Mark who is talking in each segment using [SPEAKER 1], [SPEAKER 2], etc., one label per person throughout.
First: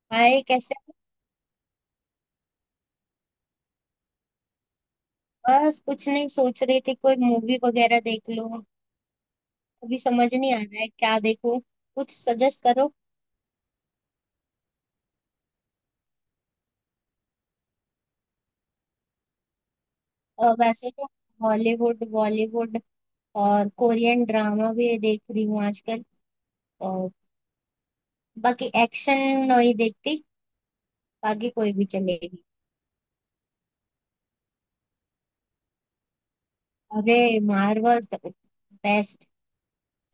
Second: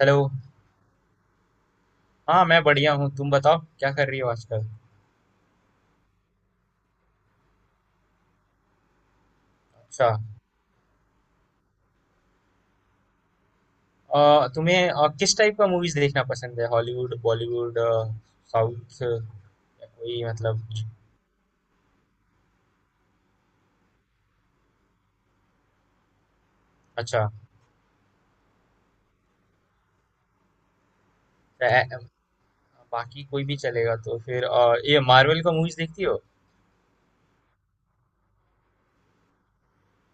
[SPEAKER 1] Hello.
[SPEAKER 2] Hi, कैसे हो?
[SPEAKER 1] हाँ, मैं बढ़िया हूँ। तुम बताओ क्या कर रही हो आजकल?
[SPEAKER 2] बस कुछ नहीं सोच रही थी, कोई मूवी वगैरह देख लो। अभी
[SPEAKER 1] अच्छा।
[SPEAKER 2] समझ नहीं आ रहा है क्या देखूं। कुछ सजेस्ट करो।
[SPEAKER 1] तुम्हें किस टाइप का मूवीज़ देखना पसंद है? हॉलीवुड, बॉलीवुड, साउथ या कोई मतलब।
[SPEAKER 2] वैसे तो हॉलीवुड, बॉलीवुड और कोरियन ड्रामा भी देख रही हूँ आजकल। और
[SPEAKER 1] अच्छा।
[SPEAKER 2] बाकी एक्शन नहीं देखती, बाकी
[SPEAKER 1] अ,
[SPEAKER 2] कोई भी
[SPEAKER 1] अ,
[SPEAKER 2] चलेगी।
[SPEAKER 1] बाकी कोई भी चलेगा। तो फिर ये मार्वल का मूवीज़ देखती हो?
[SPEAKER 2] अरे, मार्वल तो बेस्ट।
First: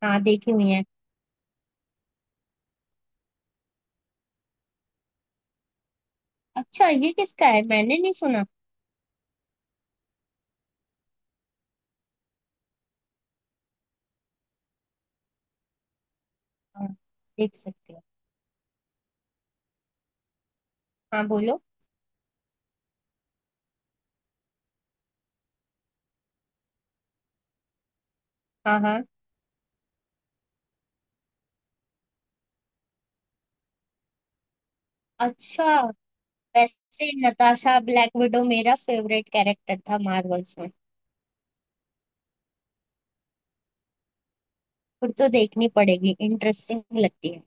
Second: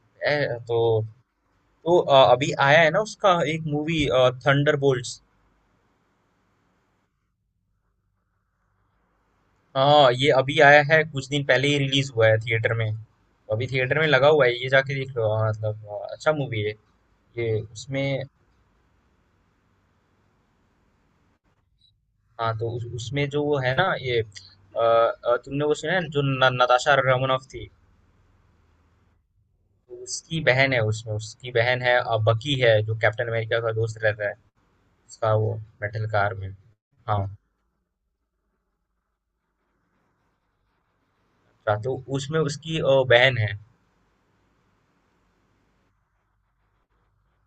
[SPEAKER 2] हाँ, देखी
[SPEAKER 1] ए,
[SPEAKER 2] हुई
[SPEAKER 1] तो
[SPEAKER 2] है।
[SPEAKER 1] तो अभी आया है ना उसका एक मूवी थंडरबोल्ट्स।
[SPEAKER 2] अच्छा, ये किसका है? मैंने नहीं सुना।
[SPEAKER 1] हाँ, ये अभी आया है कुछ दिन पहले ही रिलीज हुआ है थिएटर में। अभी थिएटर में लगा हुआ है ये जाके देख लो। हाँ, मतलब अच्छा मूवी है।
[SPEAKER 2] हाँ, देख
[SPEAKER 1] ये
[SPEAKER 2] सकते हो।
[SPEAKER 1] उसमें।
[SPEAKER 2] हाँ, बोलो।
[SPEAKER 1] हाँ, तो उस उसमें जो वो है ना ये तुमने वो सुना है जो न, नताशा रमनोफ थी।
[SPEAKER 2] हाँ हाँ।
[SPEAKER 1] तो उसकी बहन है उसमें उसकी बहन है बकी है जो कैप्टन अमेरिका का दोस्त रहता है। उसका वो
[SPEAKER 2] अच्छा।
[SPEAKER 1] मेटल कार में।
[SPEAKER 2] वैसे
[SPEAKER 1] हाँ।
[SPEAKER 2] नताशा ब्लैक विडो मेरा फेवरेट कैरेक्टर था मार्वल्स में।
[SPEAKER 1] तो उसमें उसकी बहन है।
[SPEAKER 2] फिर तो देखनी पड़ेगी, इंटरेस्टिंग लगती है।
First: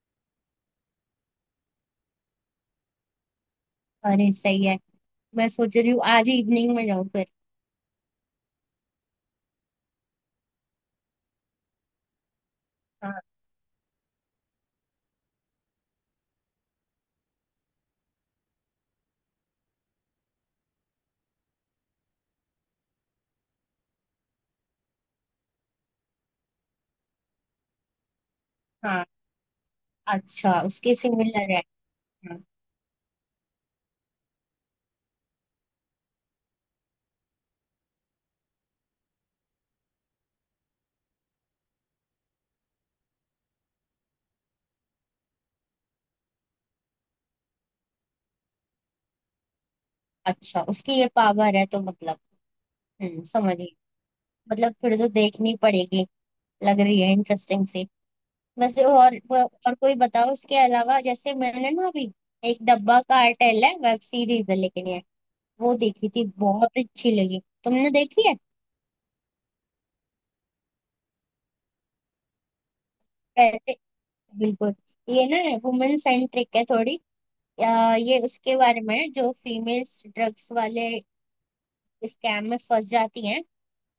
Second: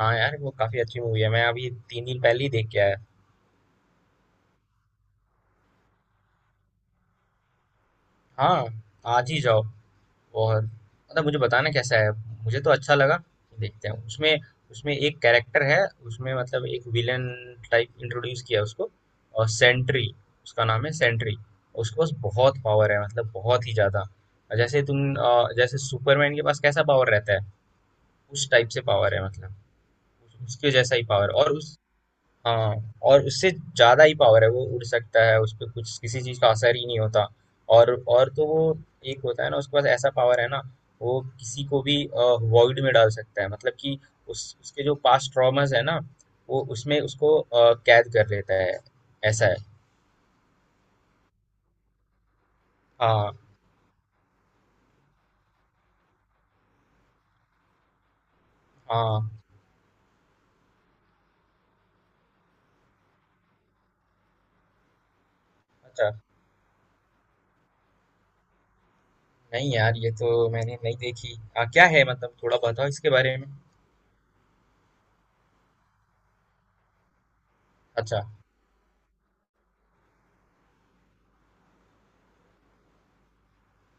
[SPEAKER 1] हाँ यार वो काफी अच्छी मूवी है मैं अभी 3 दिन पहले ही देख के आया।
[SPEAKER 2] अरे सही है। मैं सोच रही हूँ आज इवनिंग में जाऊँ फिर।
[SPEAKER 1] हाँ, आज ही जाओ। और मतलब मुझे बताना कैसा है। मुझे तो अच्छा लगा।
[SPEAKER 2] हाँ।
[SPEAKER 1] देखते हैं उसमें। उसमें एक कैरेक्टर है उसमें मतलब एक विलन टाइप इंट्रोड्यूस किया उसको। और सेंट्री। उसका नाम है सेंट्री। उसके पास बहुत पावर है मतलब बहुत ही ज़्यादा और जैसे तुम जैसे सुपरमैन के पास कैसा पावर रहता है। उस टाइप से
[SPEAKER 2] हाँ,
[SPEAKER 1] पावर है मतलब।
[SPEAKER 2] अच्छा,
[SPEAKER 1] उसके
[SPEAKER 2] उसके
[SPEAKER 1] जैसा ही पावर
[SPEAKER 2] सिमिलर
[SPEAKER 1] और
[SPEAKER 2] है।
[SPEAKER 1] उस।
[SPEAKER 2] हाँ।
[SPEAKER 1] हाँ, और उससे ज़्यादा ही पावर है वो उड़ सकता है उसपे कुछ किसी चीज़ का असर ही नहीं होता। और तो वो। एक होता है ना उसके पास ऐसा पावर है ना। वो किसी को भी वॉइड में डाल सकता है मतलब कि उस उसके जो पास्ट ट्रॉमास है ना। वो उसमें उसको कैद कर लेता है। ऐसा है।
[SPEAKER 2] अच्छा, उसकी ये पावर है तो? मतलब हम्म,
[SPEAKER 1] हाँ
[SPEAKER 2] समझ गई। मतलब फिर तो देखनी पड़ेगी, लग रही है इंटरेस्टिंग सी। वैसे और
[SPEAKER 1] हाँ।
[SPEAKER 2] और कोई बताओ उसके अलावा। जैसे मैंने ना अभी एक डब्बा कार्टेल है, वेब सीरीज है लेकिन ये, वो देखी
[SPEAKER 1] अच्छा।
[SPEAKER 2] थी, बहुत अच्छी लगी। तुमने देखी है?
[SPEAKER 1] नहीं यार ये तो मैंने नहीं देखी। हाँ क्या है मतलब थोड़ा बताओ इसके बारे में।
[SPEAKER 2] रहते। बिल्कुल। ये ना वुमेन सेंट्रिक है थोड़ी। अ, ये
[SPEAKER 1] अच्छा।
[SPEAKER 2] उसके बारे में है, जो फीमेल्स ड्रग्स वाले स्कैम में फंस जाती हैं।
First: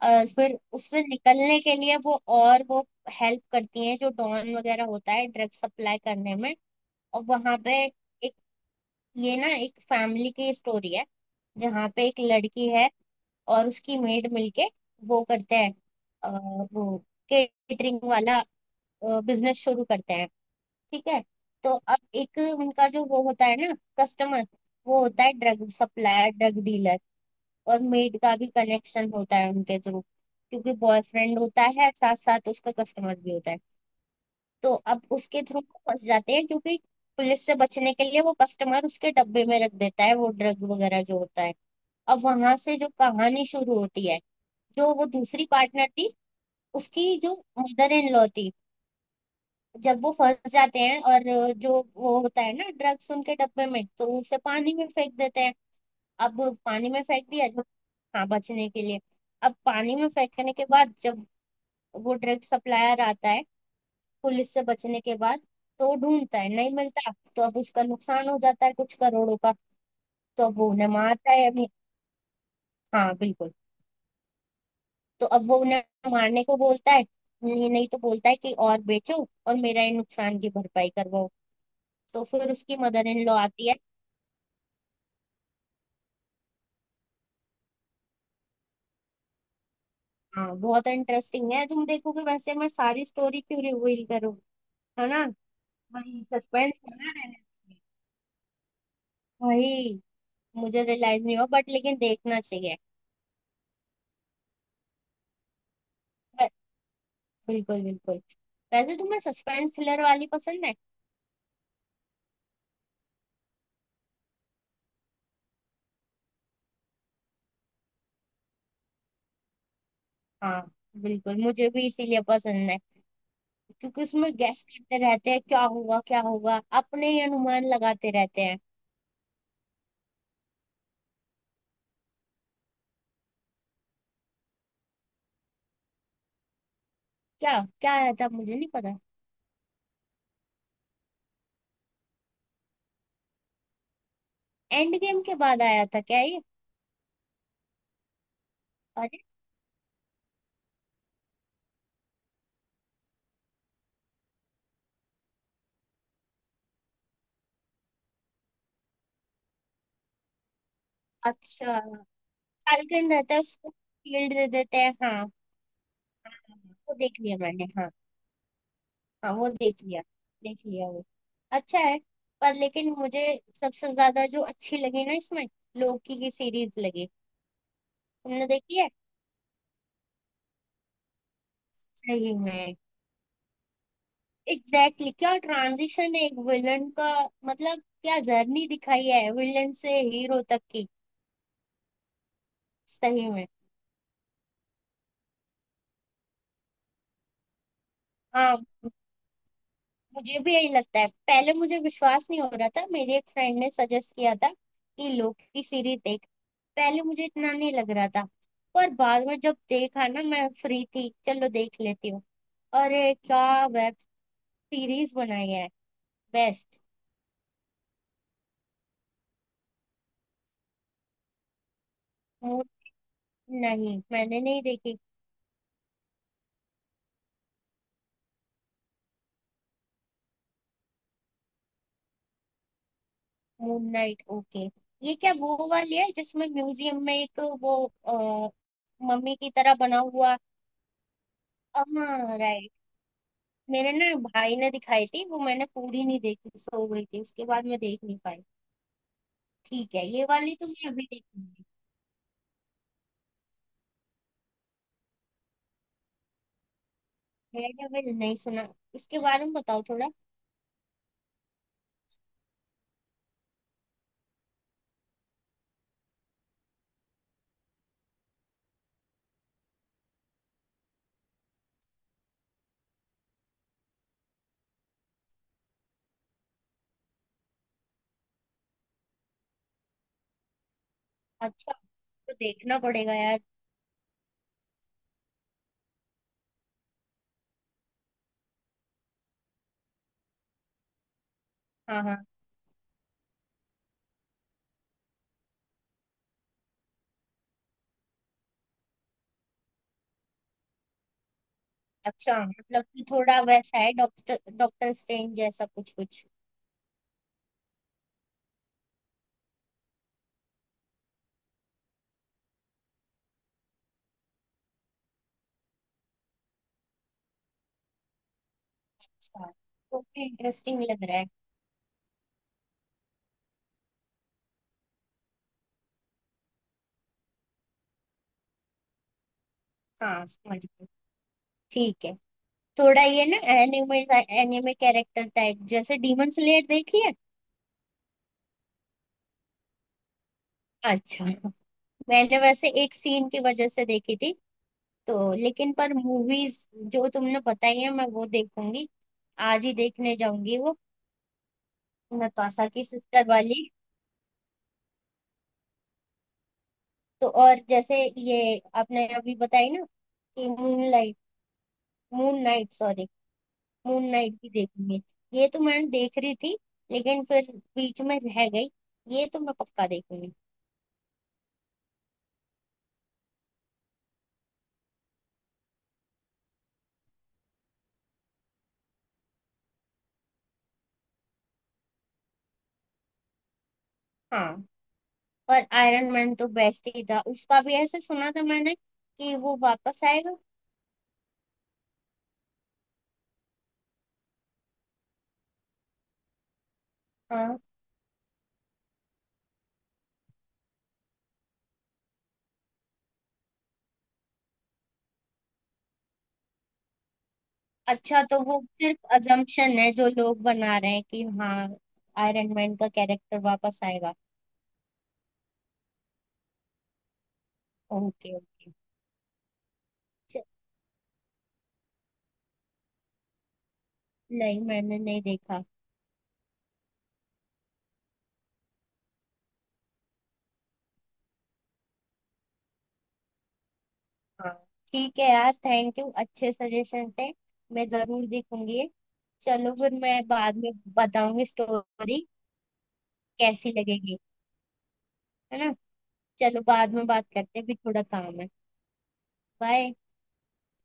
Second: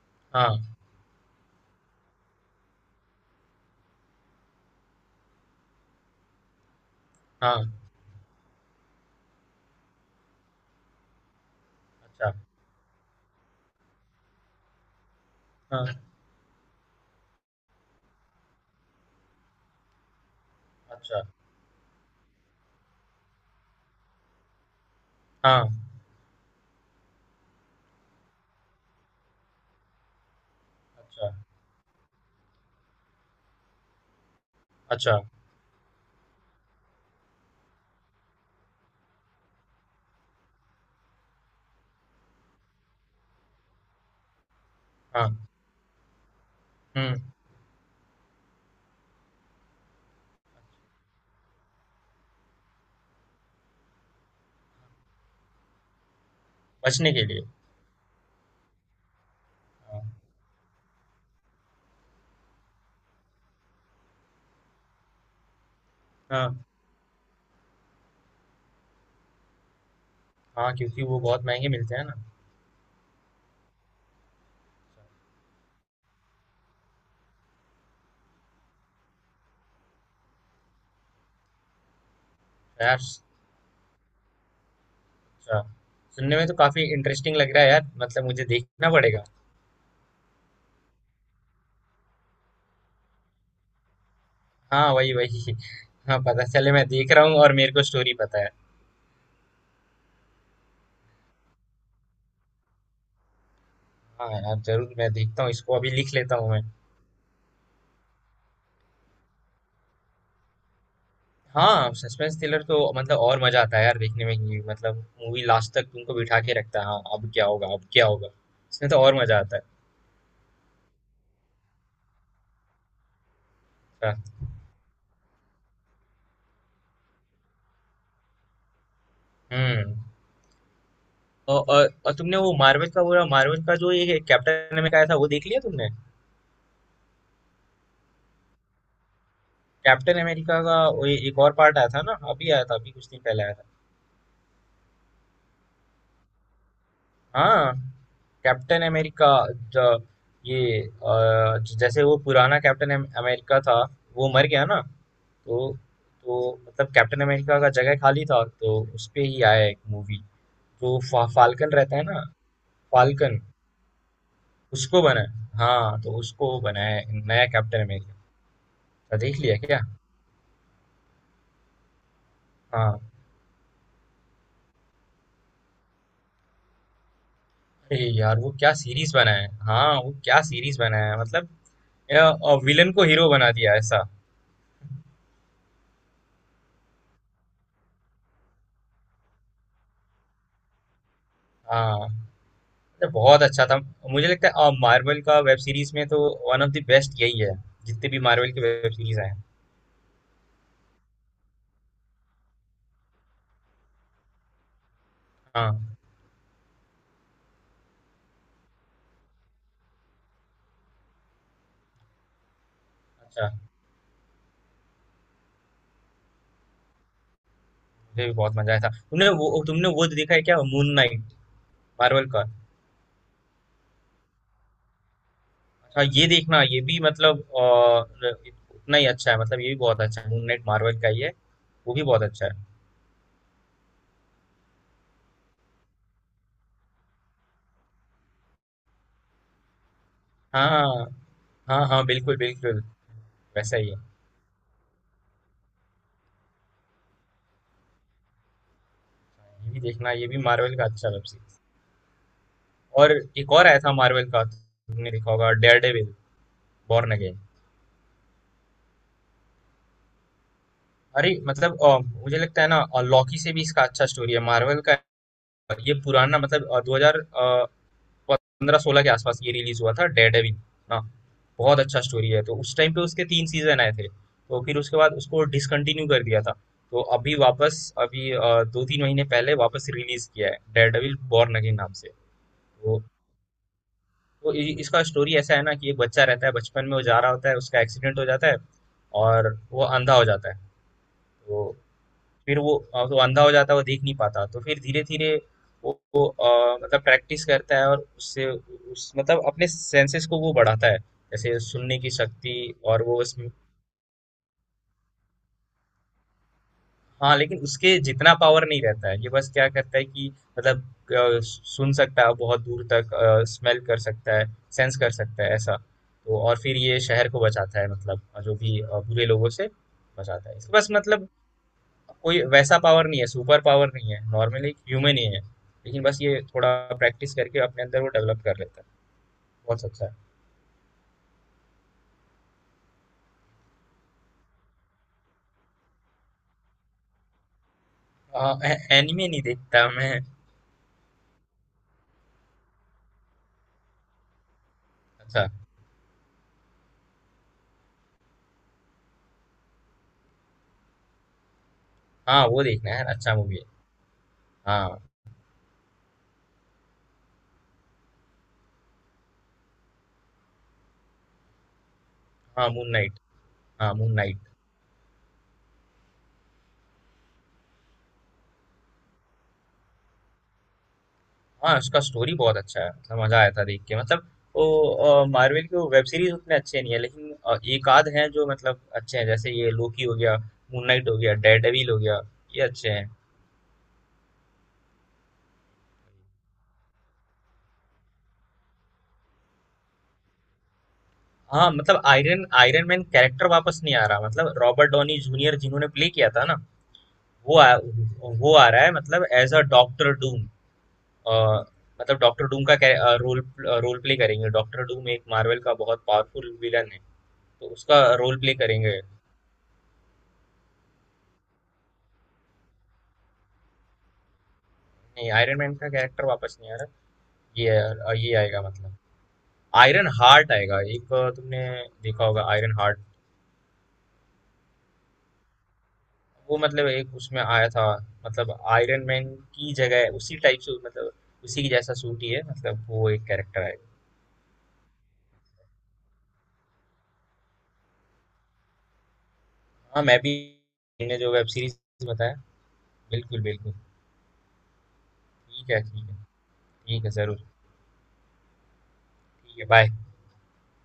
[SPEAKER 2] और फिर
[SPEAKER 1] हाँ
[SPEAKER 2] उससे निकलने के लिए वो हेल्प करती हैं जो डॉन वगैरह होता है ड्रग्स सप्लाई करने में। और वहां
[SPEAKER 1] हाँ।
[SPEAKER 2] पे एक, ये ना एक फैमिली की स्टोरी है, जहाँ पे एक
[SPEAKER 1] अच्छा।
[SPEAKER 2] लड़की है और उसकी मेड मिलके वो करते हैं।
[SPEAKER 1] हाँ।
[SPEAKER 2] अ, वो केटरिंग वाला बिजनेस शुरू करते हैं। ठीक है।
[SPEAKER 1] अच्छा।
[SPEAKER 2] तो अब एक उनका जो वो होता है ना, कस्टमर, वो होता है
[SPEAKER 1] हाँ।
[SPEAKER 2] Drug supplier, drug dealer. और मेड का भी कनेक्शन होता है उनके थ्रू, क्योंकि
[SPEAKER 1] अच्छा।
[SPEAKER 2] बॉयफ्रेंड होता है, साथ साथ उसका कस्टमर भी होता है। तो अब
[SPEAKER 1] अच्छा।
[SPEAKER 2] उसके थ्रू वो फंस जाते हैं, क्योंकि पुलिस से बचने के लिए वो कस्टमर उसके डब्बे में रख देता है वो ड्रग वगैरह जो होता है। अब वहां से जो कहानी शुरू होती है, जो वो दूसरी
[SPEAKER 1] हाँ।
[SPEAKER 2] पार्टनर थी, उसकी
[SPEAKER 1] हम्म।
[SPEAKER 2] जो मदर इन लॉ थी, जब वो फंस जाते हैं और जो वो होता है ना ड्रग्स उनके डब्बे में, तो उसे पानी में फेंक देते हैं। अब पानी में
[SPEAKER 1] बचने के
[SPEAKER 2] फेंक
[SPEAKER 1] लिए।
[SPEAKER 2] दिया जब, हाँ बचने के लिए। अब पानी
[SPEAKER 1] हाँ।
[SPEAKER 2] में फेंकने के बाद जब वो ड्रग सप्लायर आता है पुलिस से बचने के बाद, तो वो ढूंढता है,
[SPEAKER 1] हाँ।
[SPEAKER 2] नहीं मिलता। तो अब उसका नुकसान हो जाता है कुछ करोड़ों का। तो अब वो
[SPEAKER 1] हाँ,
[SPEAKER 2] उन्हें
[SPEAKER 1] क्योंकि वो
[SPEAKER 2] मारता
[SPEAKER 1] बहुत
[SPEAKER 2] है
[SPEAKER 1] महंगे
[SPEAKER 2] अभी।
[SPEAKER 1] मिलते हैं ना।
[SPEAKER 2] हाँ बिल्कुल।
[SPEAKER 1] अच्छा,
[SPEAKER 2] तो अब वो उन्हें मारने को बोलता है, नहीं नहीं तो बोलता है कि और बेचो और मेरा ये नुकसान की भरपाई करवाओ। तो फिर उसकी
[SPEAKER 1] यार
[SPEAKER 2] मदर इन लॉ आती है।
[SPEAKER 1] अच्छा सुनने में तो काफी इंटरेस्टिंग लग रहा है यार मतलब मुझे देखना पड़ेगा।
[SPEAKER 2] हाँ बहुत इंटरेस्टिंग है, तुम देखोगे, वैसे मैं सारी स्टोरी क्यों रिवील करूँ?
[SPEAKER 1] हाँ
[SPEAKER 2] है
[SPEAKER 1] वही
[SPEAKER 2] ना,
[SPEAKER 1] वही। हाँ
[SPEAKER 2] वही
[SPEAKER 1] पता चले
[SPEAKER 2] सस्पेंस
[SPEAKER 1] मैं
[SPEAKER 2] बना
[SPEAKER 1] देख रहा हूँ
[SPEAKER 2] रहना
[SPEAKER 1] और मेरे
[SPEAKER 2] चाहिए।
[SPEAKER 1] को स्टोरी पता है।
[SPEAKER 2] भाई, मुझे रियलाइज नहीं हुआ बट लेकिन देखना चाहिए।
[SPEAKER 1] हाँ यार जरूर मैं देखता हूँ इसको अभी लिख लेता
[SPEAKER 2] ब-
[SPEAKER 1] हूँ मैं।
[SPEAKER 2] बिल्कुल बिल्कुल। वैसे तुम्हें सस्पेंस थ्रिलर वाली पसंद है?
[SPEAKER 1] हाँ सस्पेंस थ्रिलर तो मतलब और मजा आता है यार देखने में कि मतलब। मूवी लास्ट तक तुमको बिठा के रखता है हाँ अब क्या होगा अब क्या होगा। इसमें तो और मजा आता है।
[SPEAKER 2] हाँ बिल्कुल, मुझे भी इसीलिए पसंद है, क्योंकि उसमें
[SPEAKER 1] अच्छा,
[SPEAKER 2] गैस करते रहते हैं क्या होगा क्या होगा, अपने ही अनुमान लगाते रहते हैं।
[SPEAKER 1] हम्म। और तुमने वो मार्वल का बोला मार्वल का जो ये कैप्टन अमेरिका आया था वो देख लिया तुमने।
[SPEAKER 2] क्या? क्या आया था? मुझे नहीं पता।
[SPEAKER 1] कैप्टन अमेरिका का वो ये एक और पार्ट आया था ना अभी आया था अभी कुछ दिन पहले आया था।
[SPEAKER 2] एंड गेम के बाद आया था क्या ये?
[SPEAKER 1] हाँ। कैप्टन
[SPEAKER 2] अरे।
[SPEAKER 1] अमेरिका। ज- ये जैसे वो पुराना कैप्टन अमेरिका था। वो मर गया ना। तो तो मतलब कैप्टन अमेरिका का जगह खाली था तो उस पे ही आया एक मूवी। तो फाल्कन
[SPEAKER 2] अच्छा,
[SPEAKER 1] रहता है ना।
[SPEAKER 2] फाल्कन रहता
[SPEAKER 1] फाल्कन
[SPEAKER 2] है, उसको शील्ड दे देते हैं,
[SPEAKER 1] उसको बना।
[SPEAKER 2] हाँ।
[SPEAKER 1] हाँ तो उसको
[SPEAKER 2] वो
[SPEAKER 1] बनाया
[SPEAKER 2] देख
[SPEAKER 1] है
[SPEAKER 2] लिया
[SPEAKER 1] नया
[SPEAKER 2] मैंने,
[SPEAKER 1] कैप्टन
[SPEAKER 2] हाँ।
[SPEAKER 1] अमेरिका। तो
[SPEAKER 2] हाँ
[SPEAKER 1] देख
[SPEAKER 2] वो
[SPEAKER 1] लिया क्या।
[SPEAKER 2] देख लिया, देख लिया वो, अच्छा है। पर लेकिन
[SPEAKER 1] हाँ
[SPEAKER 2] मुझे सबसे ज्यादा जो अच्छी लगी ना इसमें, लोकी की सीरीज लगी।
[SPEAKER 1] अरे यार
[SPEAKER 2] तुमने
[SPEAKER 1] वो क्या
[SPEAKER 2] देखी है?
[SPEAKER 1] सीरीज बना है हाँ वो क्या सीरीज बना है मतलब।
[SPEAKER 2] सही में,
[SPEAKER 1] विलन को हीरो बना दिया ऐसा।
[SPEAKER 2] Exactly exactly। क्या ट्रांजिशन है एक विलन का, मतलब क्या जर्नी दिखाई है विलन से हीरो तक की।
[SPEAKER 1] हाँ मतलब
[SPEAKER 2] सही
[SPEAKER 1] बहुत
[SPEAKER 2] में।
[SPEAKER 1] अच्छा था। मुझे लगता है मार्वल का वेब सीरीज में तो वन ऑफ द बेस्ट यही है। जितने भी मार्वल
[SPEAKER 2] हाँ,
[SPEAKER 1] के वेब सीरीज आए हैं।
[SPEAKER 2] मुझे भी यही लगता है। पहले मुझे विश्वास नहीं हो रहा था, मेरी एक फ्रेंड ने सजेस्ट किया था कि लोकी
[SPEAKER 1] हाँ।
[SPEAKER 2] सीरीज देख। पहले मुझे इतना नहीं लग रहा था। पर बाद में जब देखा ना, मैं फ्री थी, चलो देख लेती हूँ। अरे
[SPEAKER 1] अच्छा।
[SPEAKER 2] क्या वेब सीरीज बनाई है, बेस्ट।
[SPEAKER 1] मुझे भी बहुत मजा आया था। तुमने वो देखा है क्या मून नाइट मार्वल का।
[SPEAKER 2] मून, नहीं मैंने नहीं देखी।
[SPEAKER 1] अच्छा ये देखना ये भी मतलब उतना ही अच्छा है मतलब ये भी बहुत अच्छा है मून नाइट मार्वल का ही है। वो भी बहुत अच्छा है।
[SPEAKER 2] Moon Knight, okay. ये क्या वो वाली है जिसमें म्यूजियम में एक वो, अ, मम्मी की तरह बना हुआ?
[SPEAKER 1] हाँ हाँ
[SPEAKER 2] हाँ
[SPEAKER 1] हाँ हाँ, बिल्कुल
[SPEAKER 2] right।
[SPEAKER 1] बिल्कुल। वैसा ही
[SPEAKER 2] मेरे
[SPEAKER 1] है।
[SPEAKER 2] ना भाई ने दिखाई थी वो, मैंने पूरी नहीं देखी, सो गई थी, उसके बाद मैं देख नहीं पाई।
[SPEAKER 1] ये भी
[SPEAKER 2] ठीक है,
[SPEAKER 1] देखना
[SPEAKER 2] ये
[SPEAKER 1] ये भी
[SPEAKER 2] वाली तो
[SPEAKER 1] मार्वल का
[SPEAKER 2] मैं अभी
[SPEAKER 1] अच्छा वेब सीरीज।
[SPEAKER 2] देखूंगी।
[SPEAKER 1] और एक और आया था मार्वल का तुमने देखा होगा Daredevil Born Again.
[SPEAKER 2] Daredevil नहीं सुना, इसके बारे में बताओ थोड़ा।
[SPEAKER 1] अरे मतलब मुझे लगता है ना लॉकी से भी इसका अच्छा स्टोरी है मार्वल का। ये पुराना मतलब 2015 16 के आसपास ये रिलीज हुआ था डेयर डेविल ना। बहुत अच्छा स्टोरी है तो उस टाइम पे उसके 3 सीजन आए थे तो फिर उसके बाद उसको डिसकंटिन्यू कर दिया था। तो अभी वापस अभी 2-3 महीने पहले वापस रिलीज किया है डेयर डेविल बॉर्न
[SPEAKER 2] अच्छा,
[SPEAKER 1] अगेन नाम से।
[SPEAKER 2] तो देखना
[SPEAKER 1] तो
[SPEAKER 2] पड़ेगा यार।
[SPEAKER 1] तो इसका स्टोरी ऐसा है ना कि एक बच्चा रहता है बचपन में वो जा रहा होता है उसका एक्सीडेंट हो जाता है। और वो अंधा हो जाता है। तो
[SPEAKER 2] हाँ हाँ।
[SPEAKER 1] फिर वो तो अंधा हो जाता है वो देख नहीं पाता तो फिर धीरे धीरे वो मतलब प्रैक्टिस करता है और उससे उस मतलब अपने सेंसेस को वो बढ़ाता है। जैसे सुनने की
[SPEAKER 2] अच्छा,
[SPEAKER 1] शक्ति।
[SPEAKER 2] मतलब
[SPEAKER 1] और
[SPEAKER 2] कि
[SPEAKER 1] वो उस।
[SPEAKER 2] थोड़ा वैसा है, डॉक्टर, डॉक्टर स्ट्रेंज जैसा कुछ कुछ।
[SPEAKER 1] हाँ लेकिन उसके जितना पावर नहीं रहता है ये बस क्या करता है कि मतलब सुन सकता है बहुत दूर तक। स्मेल कर सकता है। सेंस कर सकता है ऐसा तो और फिर ये शहर को बचाता है मतलब जो भी बुरे लोगों
[SPEAKER 2] अच्छा,
[SPEAKER 1] से
[SPEAKER 2] तो
[SPEAKER 1] बचाता है। इसके
[SPEAKER 2] इंटरेस्टिंग
[SPEAKER 1] पास
[SPEAKER 2] लग रहा है।
[SPEAKER 1] मतलब कोई वैसा पावर नहीं है सुपर पावर नहीं है नॉर्मली एक ह्यूमन ही है लेकिन बस ये थोड़ा प्रैक्टिस करके अपने अंदर वो डेवलप कर लेता है। बहुत अच्छा है।
[SPEAKER 2] हाँ समझ गई। ठीक है। थोड़ा ये ना एनिमे, एनिमे कैरेक्टर टाइप, जैसे डीमन स्लेयर देखी है?
[SPEAKER 1] आ, एनिमे नहीं देखता मैं।
[SPEAKER 2] अच्छा। मैंने वैसे एक सीन की वजह से देखी थी तो।
[SPEAKER 1] अच्छा।
[SPEAKER 2] लेकिन पर मूवीज जो तुमने बताई है, मैं वो देखूंगी। आज ही देखने जाऊंगी वो
[SPEAKER 1] हाँ वो
[SPEAKER 2] नताशा की
[SPEAKER 1] देखना है
[SPEAKER 2] सिस्टर
[SPEAKER 1] अच्छा मूवी है।
[SPEAKER 2] वाली।
[SPEAKER 1] हाँ
[SPEAKER 2] तो और जैसे ये आपने अभी बताई ना कि मून लाइट, मून
[SPEAKER 1] हाँ
[SPEAKER 2] नाइट
[SPEAKER 1] मून
[SPEAKER 2] सॉरी,
[SPEAKER 1] नाइट। हाँ
[SPEAKER 2] मून
[SPEAKER 1] मून
[SPEAKER 2] नाइट
[SPEAKER 1] नाइट।
[SPEAKER 2] भी देखूंगी। ये तो मैं देख रही थी लेकिन फिर बीच में रह गई, ये तो मैं पक्का देखूंगी।
[SPEAKER 1] हाँ उसका स्टोरी बहुत अच्छा है मतलब मजा आया था देख के मतलब। वो मार्वल की वेब सीरीज उतने अच्छे नहीं है लेकिन एक आध हैं जो मतलब अच्छे हैं जैसे ये लोकी हो गया मून नाइट हो गया डेयरडेविल हो गया। ये अच्छे हैं।
[SPEAKER 2] हाँ। और आयरन मैन तो बेस्ट ही था, उसका भी ऐसे सुना था मैंने कि वो वापस आएगा।
[SPEAKER 1] हाँ मतलब आयरन आयरन मैन कैरेक्टर वापस नहीं आ रहा मतलब रॉबर्ट डॉनी जूनियर जिन्होंने प्ले किया था ना।
[SPEAKER 2] हाँ।
[SPEAKER 1] वो वो आ रहा है मतलब एज अ डॉक्टर डूम। मतलब डॉक्टर डूम का रोल रोल प्ले करेंगे डॉक्टर डूम एक मार्वल का बहुत पावरफुल विलन है। तो उसका
[SPEAKER 2] अच्छा, तो
[SPEAKER 1] रोल प्ले
[SPEAKER 2] वो
[SPEAKER 1] करेंगे।
[SPEAKER 2] सिर्फ अजम्पशन है जो लोग बना रहे हैं कि हाँ आयरन मैन का कैरेक्टर वापस आएगा।
[SPEAKER 1] नहीं आयरन मैन का कैरेक्टर वापस नहीं आ रहा। ये अ,
[SPEAKER 2] ओके
[SPEAKER 1] ये आएगा
[SPEAKER 2] ओके।
[SPEAKER 1] मतलब आयरन
[SPEAKER 2] च-
[SPEAKER 1] हार्ट आएगा एक तुमने देखा होगा आयरन हार्ट।
[SPEAKER 2] नहीं, मैंने नहीं देखा।
[SPEAKER 1] वो मतलब एक उसमें आया था मतलब आयरन मैन की जगह उसी टाइप से मतलब उसी की जैसा सूट ही है मतलब वो एक कैरेक्टर आएगा।
[SPEAKER 2] हाँ ठीक है यार, थैंक यू, अच्छे सजेशन थे, मैं जरूर देखूंगी। चलो फिर
[SPEAKER 1] हाँ मैं
[SPEAKER 2] मैं
[SPEAKER 1] भी।
[SPEAKER 2] बाद में
[SPEAKER 1] मैंने जो
[SPEAKER 2] बताऊंगी
[SPEAKER 1] वेब सीरीज
[SPEAKER 2] स्टोरी
[SPEAKER 1] बताया। बिल्कुल
[SPEAKER 2] कैसी
[SPEAKER 1] बिल्कुल।
[SPEAKER 2] लगेगी, है
[SPEAKER 1] ठीक
[SPEAKER 2] ना।
[SPEAKER 1] है ठीक है।
[SPEAKER 2] चलो बाद
[SPEAKER 1] ठीक
[SPEAKER 2] में
[SPEAKER 1] है
[SPEAKER 2] बात
[SPEAKER 1] जरूर।
[SPEAKER 2] करते हैं, अभी थोड़ा काम है।
[SPEAKER 1] ठीक है बाय।
[SPEAKER 2] बाय।